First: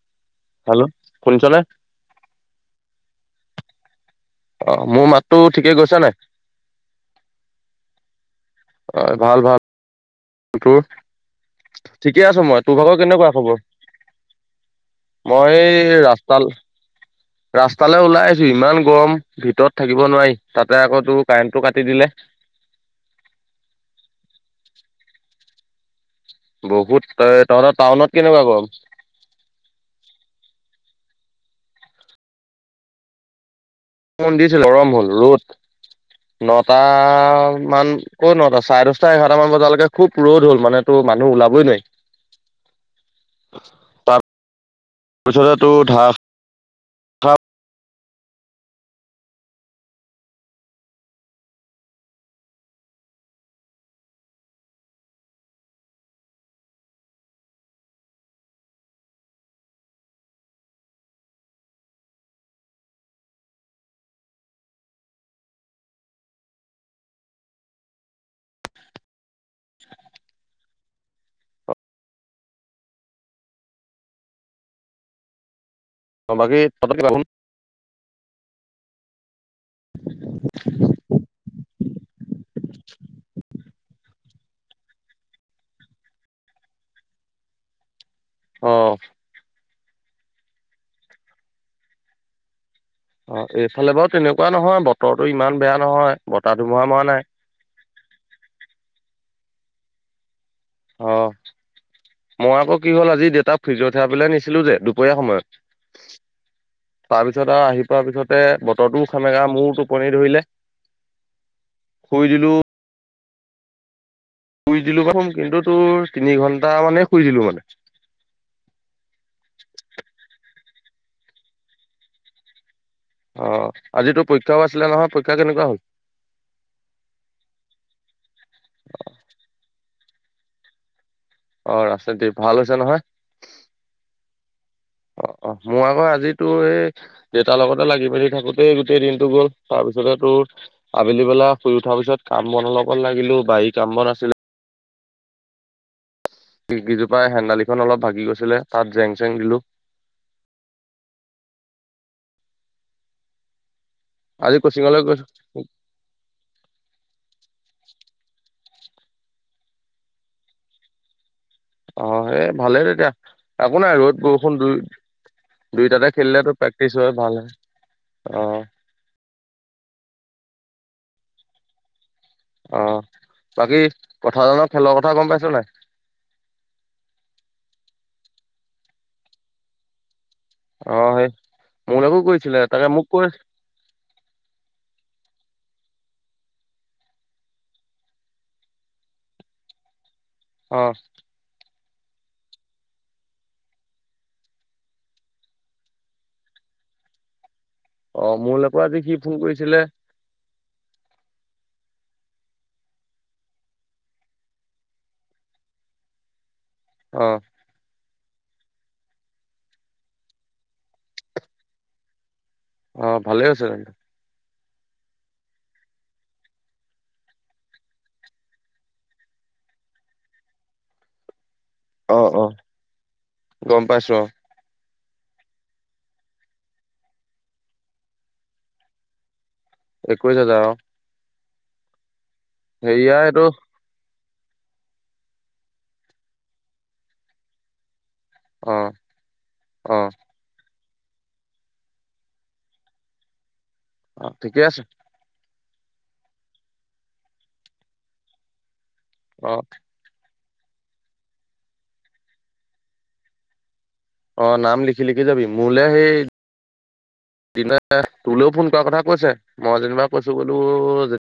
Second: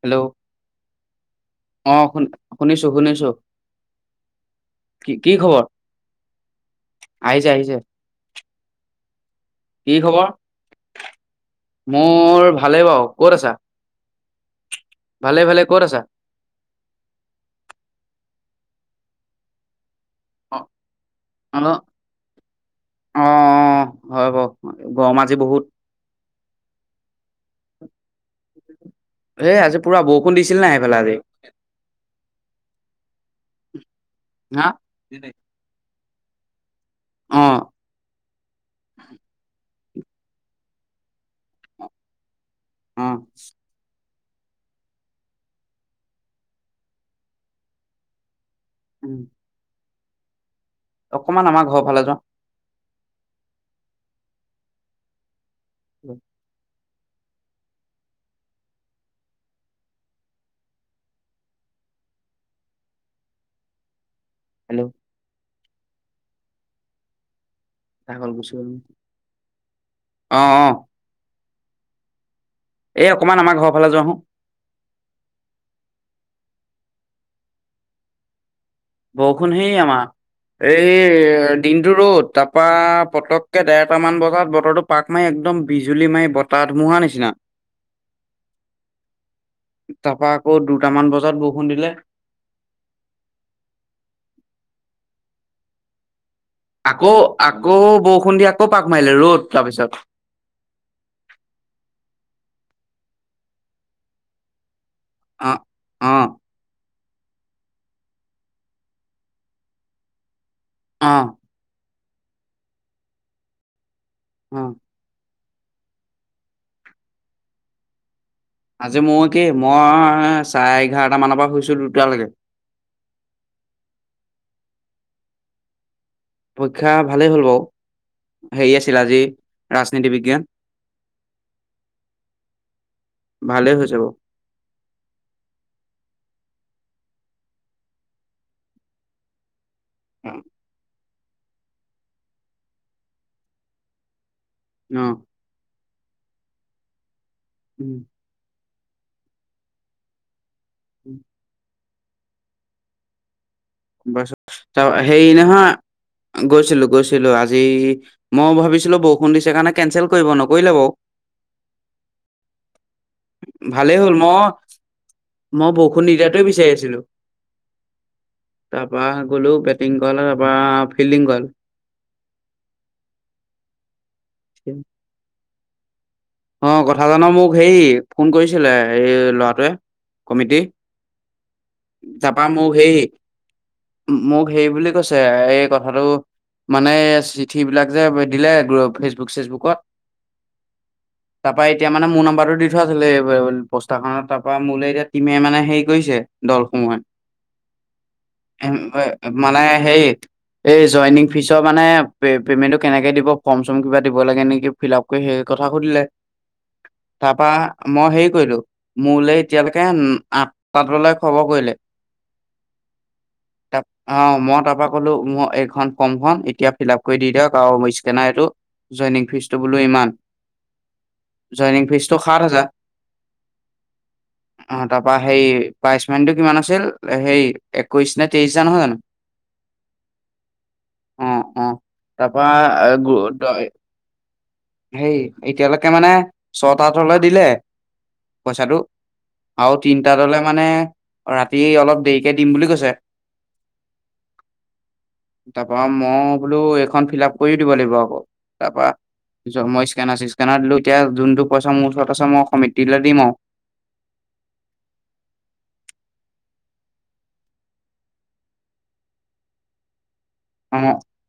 Hello hello শুনিছনে? অ' শু শুনিছো শুনিছো। অ' মোৰ কি কি মাতটো খবৰ ঠিকেই গৈছ নে। আহিছে আহিছে হয় ভাল ভাল। কি খবৰ তোৰ ঠিকে আছ মোৰ মই তোৰ ভালেই ভাগৰ বাৰু কেনেকুৱা ক'ত আছা খবৰ। ভালে মই ভালে ক'ত আছা ৰাস্তালে ৰাস্তালে ওলাই আহি ছো ইমান গৰম ভিতৰত থাকিব নোৱাৰি অ তাতে আকৌ তোৰ কাৰেণ্টটো কাটি দিলে। অ অ হয় বাৰু গৰম আজি বহুত। বহুত এ তহঁতৰ টাউনত কেনেকোৱা গৰম। এই আজি পুৰা বৰষুণ দিছিল নাই সেইফালে আজি বৰষুণ দিছিল হা আৰম হ'ল ৰ'দ নথ। নটা অ মান কত নটা চাৰে দশটা এঘাৰটা মান বজালৈকে খুব ৰ'দ হ'ল মানে তো মানুহ ওলাবই অ নোৱাৰি তা ৰপিছতেতো ধাৰাষাৰ উম। অকমান আমাৰ ঘৰৰ ফালে যোৱা উম। হেল্ল'। পাগল গুছি গ'ল। অ অ। এ অকমান আমাৰ ঘৰৰ ফালে যোৱা হো। বাকী থকাকে যাব নোৱাৰো বৰষুণ সেই আমাৰ এই। দিনটো ৰ'দ তাৰপা পতককে দেৰটামান বজাত বতৰটো পাক মাৰি একদম বিজুলী মাৰি বতাহ। ধুমুহা নিচিনা অ তাৰ পাছত আকৌ দুটামান বজাত বৰষুণ দিলে। অঁ এইফালে বাৰু তেনেকুৱা নহয়, বতৰতো ইমান বেয়া নহয়। বতাহ ধুমুহা মৰা আকৌ, নাই। আকৌ বৰষুণ দি আকৌ পাক মাৰিলে ৰ'দ তাৰপিছত। অ' মই আকৌ কি হ'ল আজি দেউতাক ফ্ৰিজৰ থেৰা পিলে নিছিলো যে, দূপৰীয়া অ সময়ত। অ তাৰপিছত আৰু আহি পোৱাৰ পিছতে বতৰতোও সেমেকা মোৰ টোপনি ধৰিলে। অঁ! কৈ দিলো। অ শুই দিলো প্ৰথম কিন্তু তোৰ তিনি ঘন্টা মানে শুই দিলো মানে। আজি মই কি মই চাৰে এঘাৰটা মানৰ পৰা শুইছো দুটালৈকে। অ আজিতো পৰীক্ষাও আছিলে নহয়, পৰীক্ষা কেনেকুৱা হল? পৰীক্ষা ভালেই হ'ল বাও হেৰি আছিল আজি ৰাজনীতি বিজ্ঞান। অ ৰাস্তাটি ভাল হৈছে নহয়। ভালেই হৈছে বাৰু অ অ মোৰ আকৌ আজি তু - এই দেউতাৰ লগতে লাগি মেলি থাকোতেই গোটেই দিনতটো গ'ল তাৰপিছতে তোৰ- আবেলি বেলা শুই উঠাৰ পিছত কাম বন অলপমান লাগিলো, বাৰীত কাম বন আছিল। অ। কেইজোপাই হেন্দালিখন অলপ উম, ভাগি গৈছিলে তাত জেং চেং দিলো। [inaudible] বছ আজি ত কোচিঙলৈ সেই গৈছোঁ নহয় গৈছিলো গৈছিলো আজি মইও ভাবিছ- ছিলো বৰষুণ দিছে কাৰণে কেঞ্চেল কৰিব নকৰিলে বাও। অ সে ভালে তেতিয়া, একো ভালেই নাই হ'ল ৰ'দ মই বৰষুণ দু মই বৰষুণ দুইটাতে নিদিয়াটোৱে খেলিলেতো বিচাৰি প্ৰেক্টিচ আছিলো হয় ভাল হয় অ। তাৰ পৰা গ'লো বেটিং কৰালে তাৰ পৰা ফিল্ডিং কৰালে। অ বাকী কথালৰ খেলৰ কথা গম পাইছ নাই। অ কথা জানো মোক হেৰি ফোন কৰিছিলে এই ল'ৰাটোৱে। কমিটি অ সেই মোলৈকো তা পা কৰিছিলে মো তাকে সেই মোক কৈ মোক হে বুলি কৈছে এই কথাটো মানে চিঠিবিলাক যে দিলে ফেচবুক চেচবুকত। অ। তাৰপা এতিয়া মানে মোৰ নম্বাৰটো দি থোৱা আছিলে পষ্টাৰখনত তাৰ পৰা মোলৈ এতিয়া টিমে মানে হেৰি কৰিছে দলসমূহে। অ এম মোলৈকো আজি বা সি ফোন মানে কৰিছিলে সেই এই জইনিং ফিছৰ মানে পেমেণ্টো কেনেকে দিব ফৰ্ম চম কিবা দিব লাগে নেকি ফিল আপ কৰি সেই কথ- সুধিলে অ তাৰ পৰা মই সেই কৰিলো, মোলৈ এতিয়ালৈকে আঠ তাতলৈ খবৰ কৰিলে। অ ভালে হৈছে। অ মই ত তাৰপা কলো মই এইখন ফৰ্মখন এতিয়া ফিল আপ কৰি দি দিয়ক আৰু স্কেনাৰ এইটো। জইনিং ফিজটো বোলো ইমান। জইনিং ফিচটো অ সাত অ হাজাৰ। গম পাইছো অ তাৰপা সেই প্ৰাইজ মানিটো কিমান আছিল? সেই একৈশ নে তেইশ হাজাৰ নহয় জানোঁ একৈশ হাজাৰ অ। তাৰপা হেৰিয়া গো এইটো দয় সেই এতিয়ালৈকে মানে ছয়টা দলে দিলে। অ পইচাটো আৰু অ তিনটা দলে মানে ৰাতি অলপ দেৰিকে দিম বুলি কৈছে। অহ, ঠিকেই আছে। তা পা মই বোলো এইখন ফিল আপ কৰিও দিব লাগিব, আকৌ তাৰ পৰা অ মই স্কেনাৰ চিস্কেনা স্কেনাৰ দিলোঁ এতিয়া, যোনটো পইচা মোৰ ওচৰত আছে, মই কমিতিলৈ দিম আৰু। অ, নাম লিখি-লিখি যাবি। মোৰলে সেই তোলৈও ফোন কৰাৰ কথা কৈছে মই যেনিবা কৈছোঁ বোলো আৰু অ যে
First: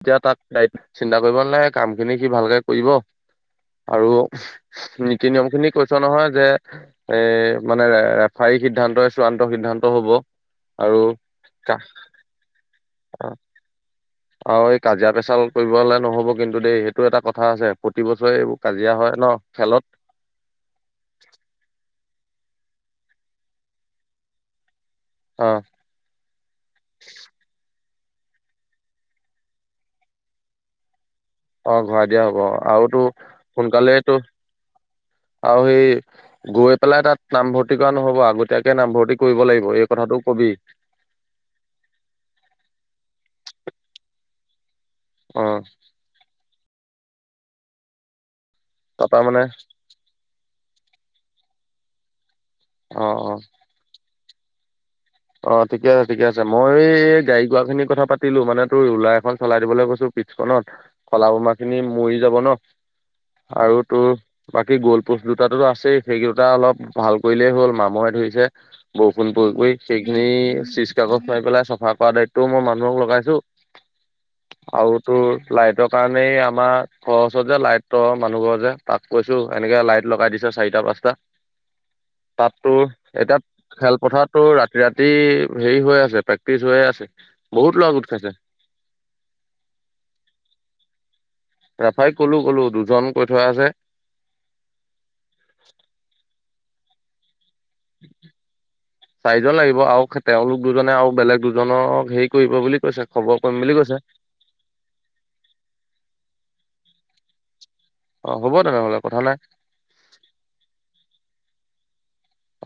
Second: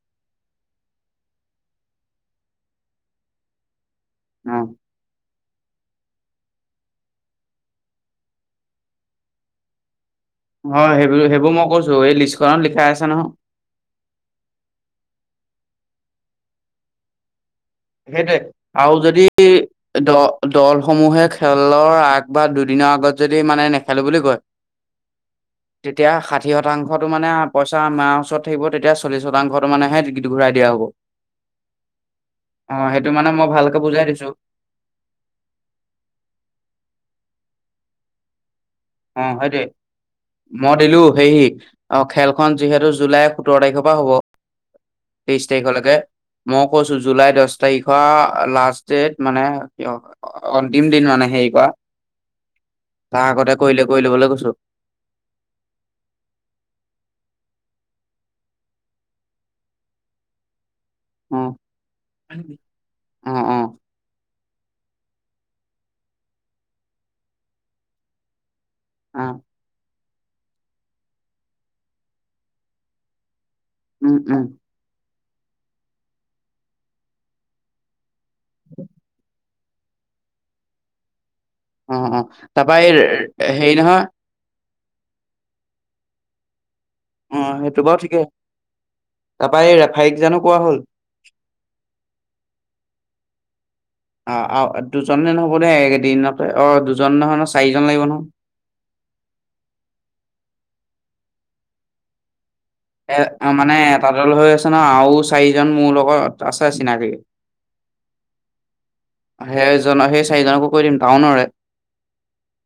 এতিয়া তাক গ চিন্তা কৰিব নালাগে কাম খিনি সি ভালকে কৰিব। আৰু অ নীতি, নিয়ম খিনি কৈছ নহয় যে এ মানে ৰেফাৰী সিদ্ধান্তই চূড়ান্ত সিদ্ধান্ত হ'ব। অ আৰু সেইবোৰ সেইবোৰ মই কৈছো এই লিষ্টখনত লিখাই আছে নহয়। আৰু এই কাজিয়া পেচাল কৰিব হলে নহব কিন্তু দেই সেইটো এটা কথা আছে। প্ৰতি বছৰে সেইটোৱে এইবোৰ কাজিয়া আৰু হয় ন যদি খেলত দ দলসমূহে খেলৰ আগ বা দুদিনৰ আগত যদি মানে নেখেলো বুলি কয়। অ তেতিয়া ষাঠি শতাংশটো মানে পইচা আমাৰ ওচৰত থাকিব তেতিয়া চল্লিশ শতাংশ টো মানহে ঘূৰাই দিয়া হব। অ ঘূৰাই দিয়া হ'ব অ। আৰুতো সেইটো মানে মই ভালকে সোনকালেই বুজাই তো দিছো আৰু এই গৈ পেলাই তাত। নামভৰ্তি কৰা নহব আগতে অ হয় দে মই দিলো হেই অ খেলখন যিহেতু জুলাই সোতৰ তাৰিখৰ পৰা হ'ব অ তেইশ তাৰিখলৈকে মই কৈছো জুলাই দহ তাৰিখৰ লাষ্ট ডেট মানে ক অন্তিম দিন মানে হেই কোৱা অ অ কৰিলে কৰি লবলৈ কৈছো অ ঠিকে আছে ঠিকে আছে মই এই গাড়ী ঘোৰা খিনিৰ কথা পাতিলো মানে তোৰ ৰুলাৰ এখন চলাই দিবলৈ কৈছো পিঠখনত খলা বমা অ' খিনি মৰি যাব ন অ' অ' আৰু তোৰ বাকী গোলপোচ দুটাতো আছেই সেইকেইটা অলপ ভাল কৰিলেই হ'ল মামহে ধৰিছে। বৰষুণ অ' পৰি পৰি। সেইখিনি চিজ কাগজ মাৰি পেলাই চাফা কৰা দায়িত্বও মই মানুহক লগাইছো। উম উম আৰু তোৰ লাইটৰ কাৰণেই আমাৰ ঘৰ ওচত যে লাইট ত মানুহ ঘৰ যে তাক কৈছো। এনেকে লাইট লগাই দিছে চাৰিটা পাঁচটা। অ' অ' তাতো তাৰপা এই এতিয়া হেৰি নহয় খেলপথাৰতটো ৰাতি ৰাতি হেৰি হৈ আছে প্ৰেক্টিচ হৈ আছে। অ বহুত সেইটো ল'ৰা বাৰু গোট ঠিকেই খাইছে তাৰাপা এই ৰেফাৰীক জানো কোৱা হ'ল। ৰেফাৰীক কলো কলো দুজন কৈ থোৱা আছে। আ -আ দুজনে নহব দে একেইদিনতে অহ দুজনে নহয় ন'। চাৰিজন লাগিব নহয়। চাৰিজন লাগিব আৰু তেওঁলোক দুজনে আৰু বেলেগ দুজনক হেৰি কৰিব বুলি কৈছে এ খবৰ কৰিম 'মানে বুলি কৈছে। এটা দল হৈ আছে ন' আও চাৰিজন মোৰ লগত আছে। চিনাকি অ হ'ব তেনেহ'লে কথা নাই সেইজনক সেই চাৰিজনকো কৈ দিম টাউনৰে।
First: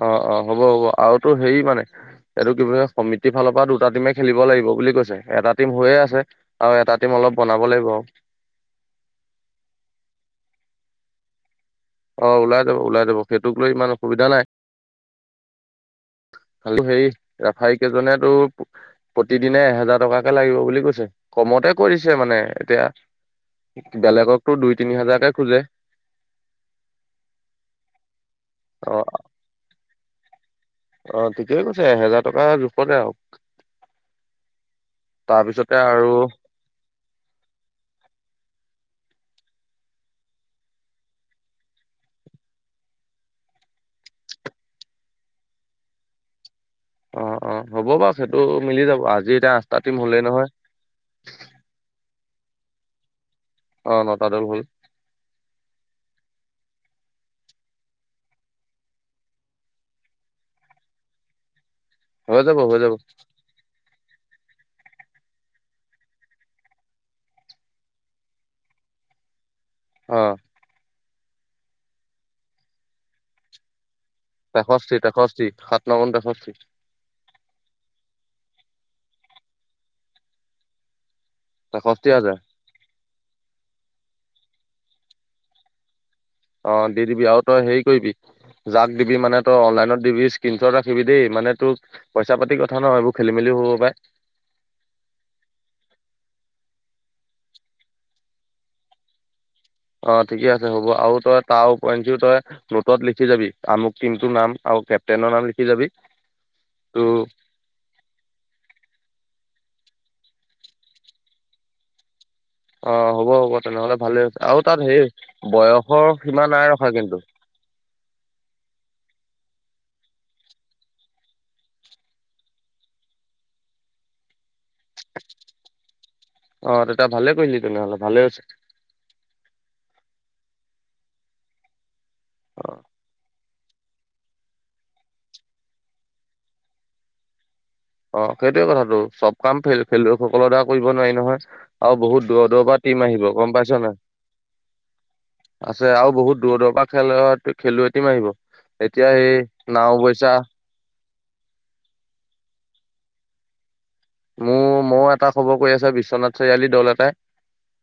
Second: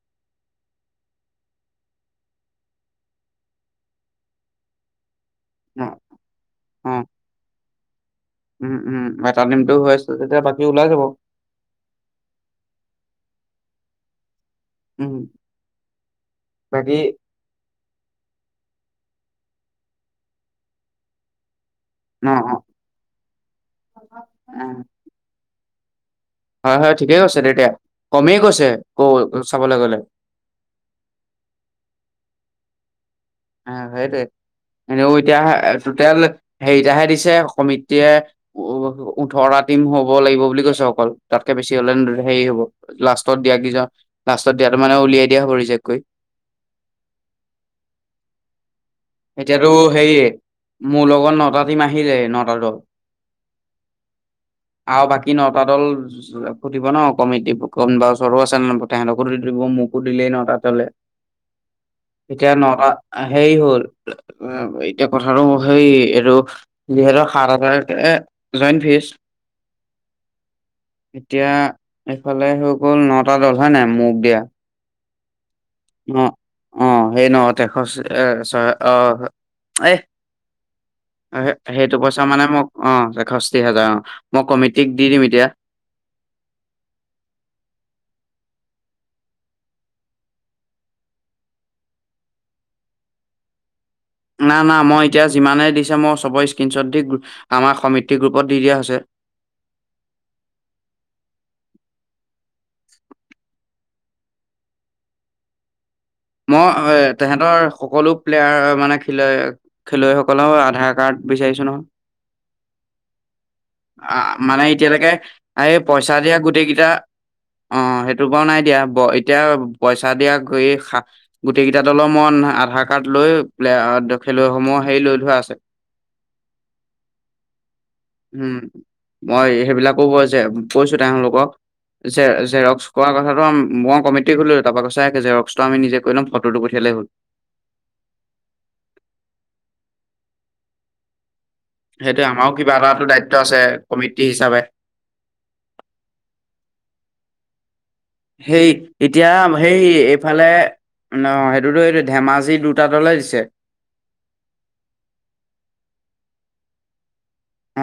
অহ -অহ, হ'ব- হ'ব আৰু তোৰ হেৰি মানে এইটো কি সমিতিৰ ফালৰ পৰা দুটা টিমে খেলিব লাগিব বুলি কৈছে এটা টিম অ', হৈয়ে আছে আৰু এটা অ', টিম অলপ বনাব লাগিব আৰু। উম -উম এটা টিমটো হৈ আছ তেতিয়া বাকী ওলাই যাব। অহ, ওলাই যাব -ওলাই যাব সেইটোক লৈ ইমান অসুবিধা নাই। [inaudible] উম, খালি বাকী সেই ৰেফাৰী কেইজনেতো প্ৰতিদিনে এহেজাৰ- টকাকে লাগিব বুলি কৈছে কমতে কৰিছে অ', মানে অ', এতিয়া বেলেগকতো দুই উম, তিনি হাজাৰকে খোজে। হয়- হয় ঠিকে কৈছে তেতিয়া কমেই কৈছে ক' চাবলৈ গলে। অহ, ঠিকেই কৈছে এহেজাৰ টকা জোখতে আৰু। অহ, সেইটোৱে। এনেও এতিয়া তাৰপিছতে আৰু টোটেল হেৰিতাহে দিছে সমিতিয়ে উ ওঠৰাটা টিম হ'ব লাগিব বুলি কৈছে অকল, তাতকে বেছি হলে হেৰি হব লাষ্টত দিয়া কিজন লাষ্টত দিয়াতো মানে উলিয়াই দিয়া হ'ব ৰিজেক্ট কৰি। অহ - অহ হ'ব বাচ সেইটো মিলি যাব। আজি এতিয়া এতিয়াতো আঠটা টিম হ'লেই হেয়ে নহয় মোৰ লগত নটা টিম আহিলে নটা দল অ', নটা দল হ'ল। [inaudible] আৰু বাকী নটা দল সুধিব ন' কমিটি কোনোবা ওচৰো আছে ন' নপঠাই তেহেণ্টকো দি দিব মোকো দিলেই ন'তাত হলে হৈ এতিয়া যাব হৈ নটা যাব সেই হ'ল এতিয়া কথাটো সেই এটো দুহেজাৰ সাত হাজাৰকে জইণ্ট ফিজ [inaudible] অহ এতিয়া এইফালে হৈ গ'ল নটা দল হয় নাই মো দিয়া তেষষ্ঠি তেষষ্ঠি সাত নগুণ অহ তেষষ্ঠি - অহ সেই নহ তেশচ এ ছয় অহ, এহ। সেইটো তেষষ্ঠি পইচা হাজাৰ। মানে মোক অহ এষষ্ঠি হাজাৰ অহ। মই কমিটিক দি -দিম এতিয়া। অহ, দি -দিবি আও তই হেৰি কৰিবি যাক দিবি মানে তই অনলাইনত দিবি স্ক্ৰীনশ্বট ৰাখিবি দেই মানে তোক পইচা -পাতি কথা নহ এইবোৰ খেলি - মেলি হ'ব পাই। না -না মই এতিয়া যিমানে দিছে মই চবৰে স্কনশ্বট দি আমাৰ সমিতি গ্ৰুপত দি দিয়া হৈছে। [inaudible] অহ, ঠিকে আছে হ'ব আৰু তই তাও ওপৰদিও তই নোটত লিখি যাবি আমুক টিমটোৰ নাম কেপ্টনৰ নাম লিখি জাবি মই এ' তেহন্তৰ সকলো প্লেয়াৰ মানে খি খেলুৱৈসকলৰও আধাৰ কাৰ্ড বিচাৰিছো নহয়। অ হ'ব হ'ব তেনেহ'লে ভালেই হৈছে [inaudible] আৰু মানে তাত হেৰি এতিয়ালৈকে এই বয়সৰ পইচা দিয়া সীমা নাই গোটেই কেইটা ৰখা কিন্তু অহ, সেইটো বাওঁ নাই দিয়া এতিয়া পইচা দিয়া গৈয়ে গোটেই কেইটা দলৰ মই আধাৰ কাৰ্ড লৈ প্লে খেলুৱৈসমূহ হেৰি লৈ থোৱা আছে। অ তেতিয়া ভালে কৰিলি তেনেহ'লে ভালে [inaudible] হৈছে উম, মই সেইবিলাক ক'ব যে কৈছো তেওঁলোকক যে অ জেৰক্স কৰা কথাটো মই কমিটি খুলোঁয়ে তাৰপা কৈছে যেৰক্সটো আমি নিজে কৰি লম ফটটো পঠিয়ালেই হ'ল। অহ, সেইটোয়ে কথাটো চব কাম খেলু- খেলুৱৈসকলৰ দ্বাৰা কৰিব নোৱাৰি নহয়। আৰু বহুত সেইটোৱে দূৰৰ আমাৰো - দূৰৰ কিবা পৰা টিম এটাটো আহিব দায়িত্ব গম আছে পাইছ নাই? কমিটি হিচাপে আছে আৰু বহুত দূৰৰ -দূৰৰ পৰা খেলত খেলুৱৈ টীম আহিব সেই এতিয়া হেই সেই নাও বৈছ এইফালে সেইটোতো এইটো ধেমাজি দুটা দলে দিছে মোৰ মই এটা খবৰ কৈ আছো বিশ্বনাথ চাৰিআলি দল এটাই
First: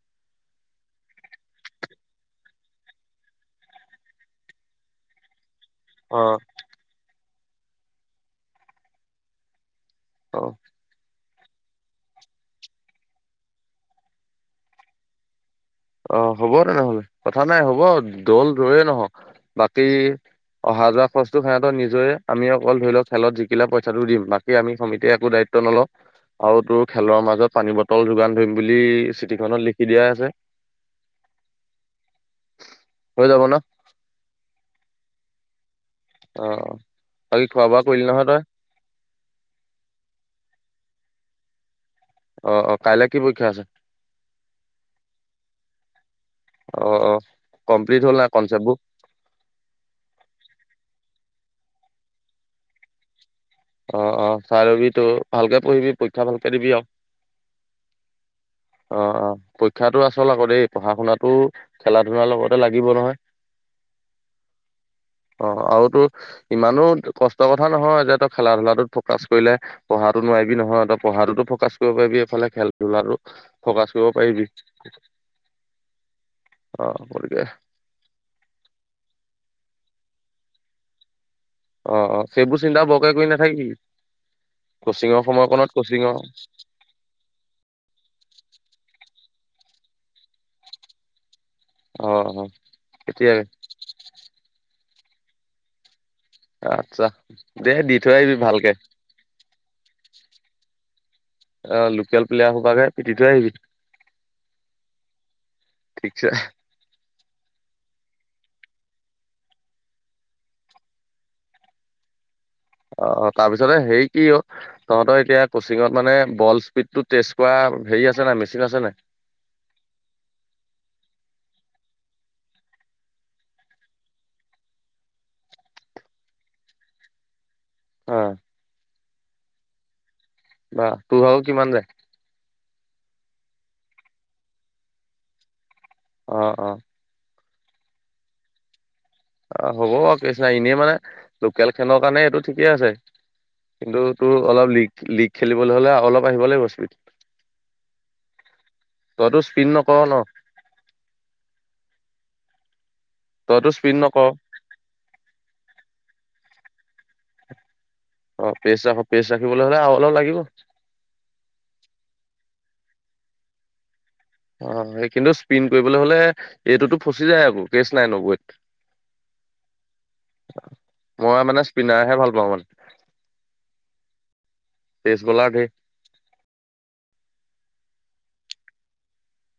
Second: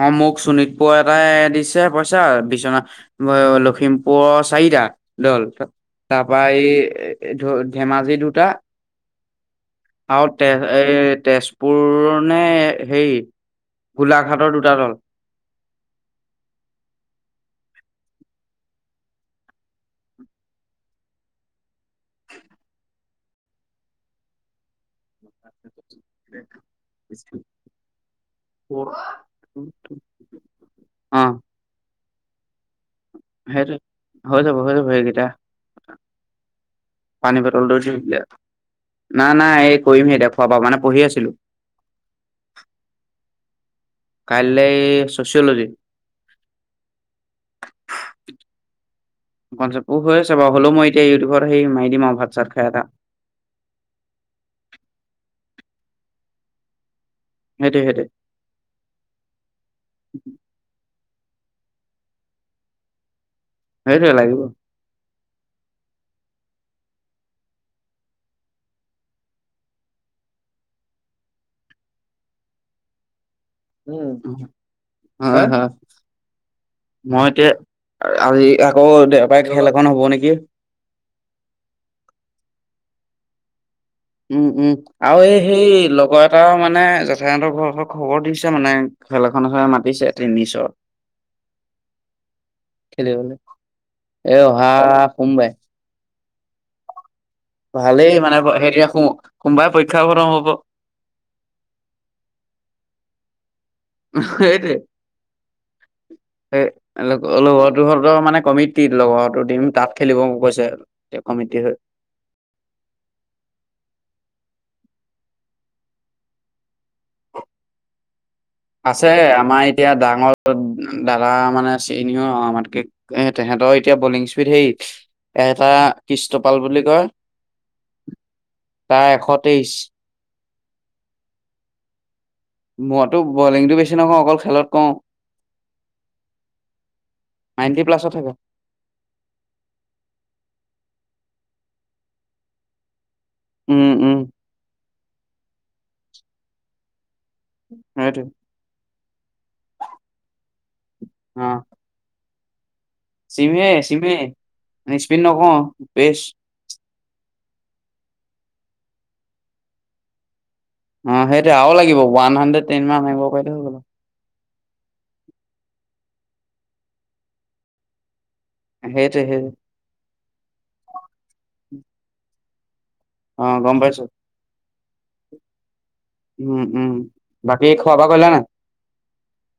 অ মোক চোণিতপুৰ এটাই দিছে পইচা বিচনা লখিমপুৰৰ চাৰি টা দল তাৰ অ পৰা এই ধ ধেমাজি দুটা আৰু অ তেজ এ তেজপুৰ নে হেৰি গোলাঘাটৰ দু দুটা দল অ হ'ব তেনেহ'লে কথা নাই হ'ব দল জয়ে নহক বাকী অহা যোৱা খৰচটো সহ নিজৰে আমি অকল ধৰি লওক খেলত জিকিলা পইচাটো দিম বাকী আমি সমিতিয়ে একো দায়িত্ব নলওঁ আৰু তোৰ খেলৰ মাজত পানী বটল যোগান ধৰিম বুলি চিঠিখনত লিখি দিয়া আছে অ হৈ যাব ন সেইটো হৈ যাব হৈ যাব সেইকেইটা অ অ পানী বাকী খোৱা বটলটো বোৱা দি কৰিলি দিয়া নহয় তই নাই নাই এই কৰিম সেই এতিয়া খোৱা বোৱা মানে পঢ়ি আছিলো অ অ কাইলে কি পৰীক্ষা আছে কাইলৈ চচঅলজি অ অ কমপ্লিট হ'ল নাই কনচেপ্টবোৰ কনচেপ হৈ আছে বাৰু হ'লেও মই এতিয়া ইউটিউবত আৰু সেই মাৰি দিমআও ভাত চাত খাই এটা অ অ চাই লবি তো ভালকে পঢ়িবি পৰীক্ষা ভালকে দিবি আৰু সেইটোৱে সেইটোৱে অ অ পৰীক্ষাতটো আচল আকৌ দেই পঢ়া শুনাত টো খেলা ধূলাৰ লগতে লাগিব নহয় সেইটোৱে লাগিব অ আৰুতো ইমানো কষ্টৰ কথা নহয় যে তই খেলা ধূলা ফকাচ কৰিলে পঢ়াতো নোৱাৰিবি নহয় ত পঢ়া তো ফকাচ কৰিব পাৰিবি এইফালে খেলা ধূলাতো উম হয় হয় অ মই গতিকে এতিয়া আজি আকৌ দেওবাই খেল এখন হ'ব নেকি অ অ সেইবোৰ চিন্তা বৰকে কৈ নাথাকিবি উম উম আৰু কচিঙৰ এই সেই সময়কণত কচিঙৰ অ লগৰ এটা মানে জেথাই হতৰ ঘৰ খৰ খবৰ দিছে মানে মানুহজনে মাতিছে টিনিচৰ অ খেলিবলৈ এতিয়াই এ অহা সোমবাৰে আচ্ছা দে দি থৈ ভালেই আহিবি মানে ভালকে সেইতিয়া সোমবাই পৰীক্ষা হ'ব, নহ'ব অ লোকেল প্লেয়াৰ হোবাকে পিটিথৈ আহিবি সেইটো ঠিকছে এ লগৰটোহঁতৰ মানে কমিটিত লগৰো টিম তাত খেলিব কৈছে কমিটি হৈ [unintelligible] অ অ তাৰপিছতে হেৰি কি অ তহঁতৰ এতিয়া কচিঙত মানে বল স্পীডতটো টেষ্ট কৰা হেৰি আছে নাই মেচিন নাই আছে আমাৰ এতিয়া ডাঙৰ দাদা মানে চিনিয়ৰ আমকে এ তেহেতৰ এতিয়া বলিং স্পিড হে এ এটা কৃষ্টপাল বুলি কি কয় অ তাৰ এশ তেইছ বা তোৰ ভাগ কিমান যায় মইতো বলিংটো বেছি নকওঁ অকল খেলত কওঁ অ অ নাইণ্টি প্লাছোত থাকে অ হ'ব আৰু কিচিনা এনেই মানে লোকেল খেলৰ কাৰণে এইটো ঠিকেই আছে উম কিন্তু উম তোৰ অলপ লীগ লীগ খেলিবলৈ হলে অলপ আহিব লাগিব স্পিড সেইটোৱেই তইতো স্পিন নকৰ ন অ চিমে তইতো স্পীড চিমে নকৰ ইস্পিন ন কওঁ বেছ অ পেচ ৰা পেছ ৰাখিবলৈ হলে আৰু অলপ লাগিব অ সেইটোয়ে আৰু লাগিবওৱান হাণ্ড্ৰেড টেন ম মিব কৰিলে হৈ গল অ সেই কিন্তু স্পিন কৰিবলৈ হলে এইটোতো ফচি যায় আকৌ কেচ নাই নগৈ সেইটো সেই পিনাইহে ভাল পাওঁ মানে অ গম পাইছো পিছবেলা গৈ উম উম বাকী খোৱা বোৱা কৰি লা নাই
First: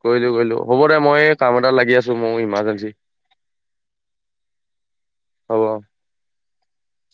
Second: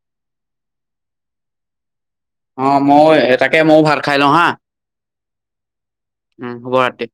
কৰিলো কৰিলো হ'ব দে মই কাম এটা লাগি আছো মোৰ অ ইমাৰ্জেঞ্চি ময়ও এটাকে ময়ও ভাত খাই লওঁ হা হ'ব অ উম সুভ ৰাতি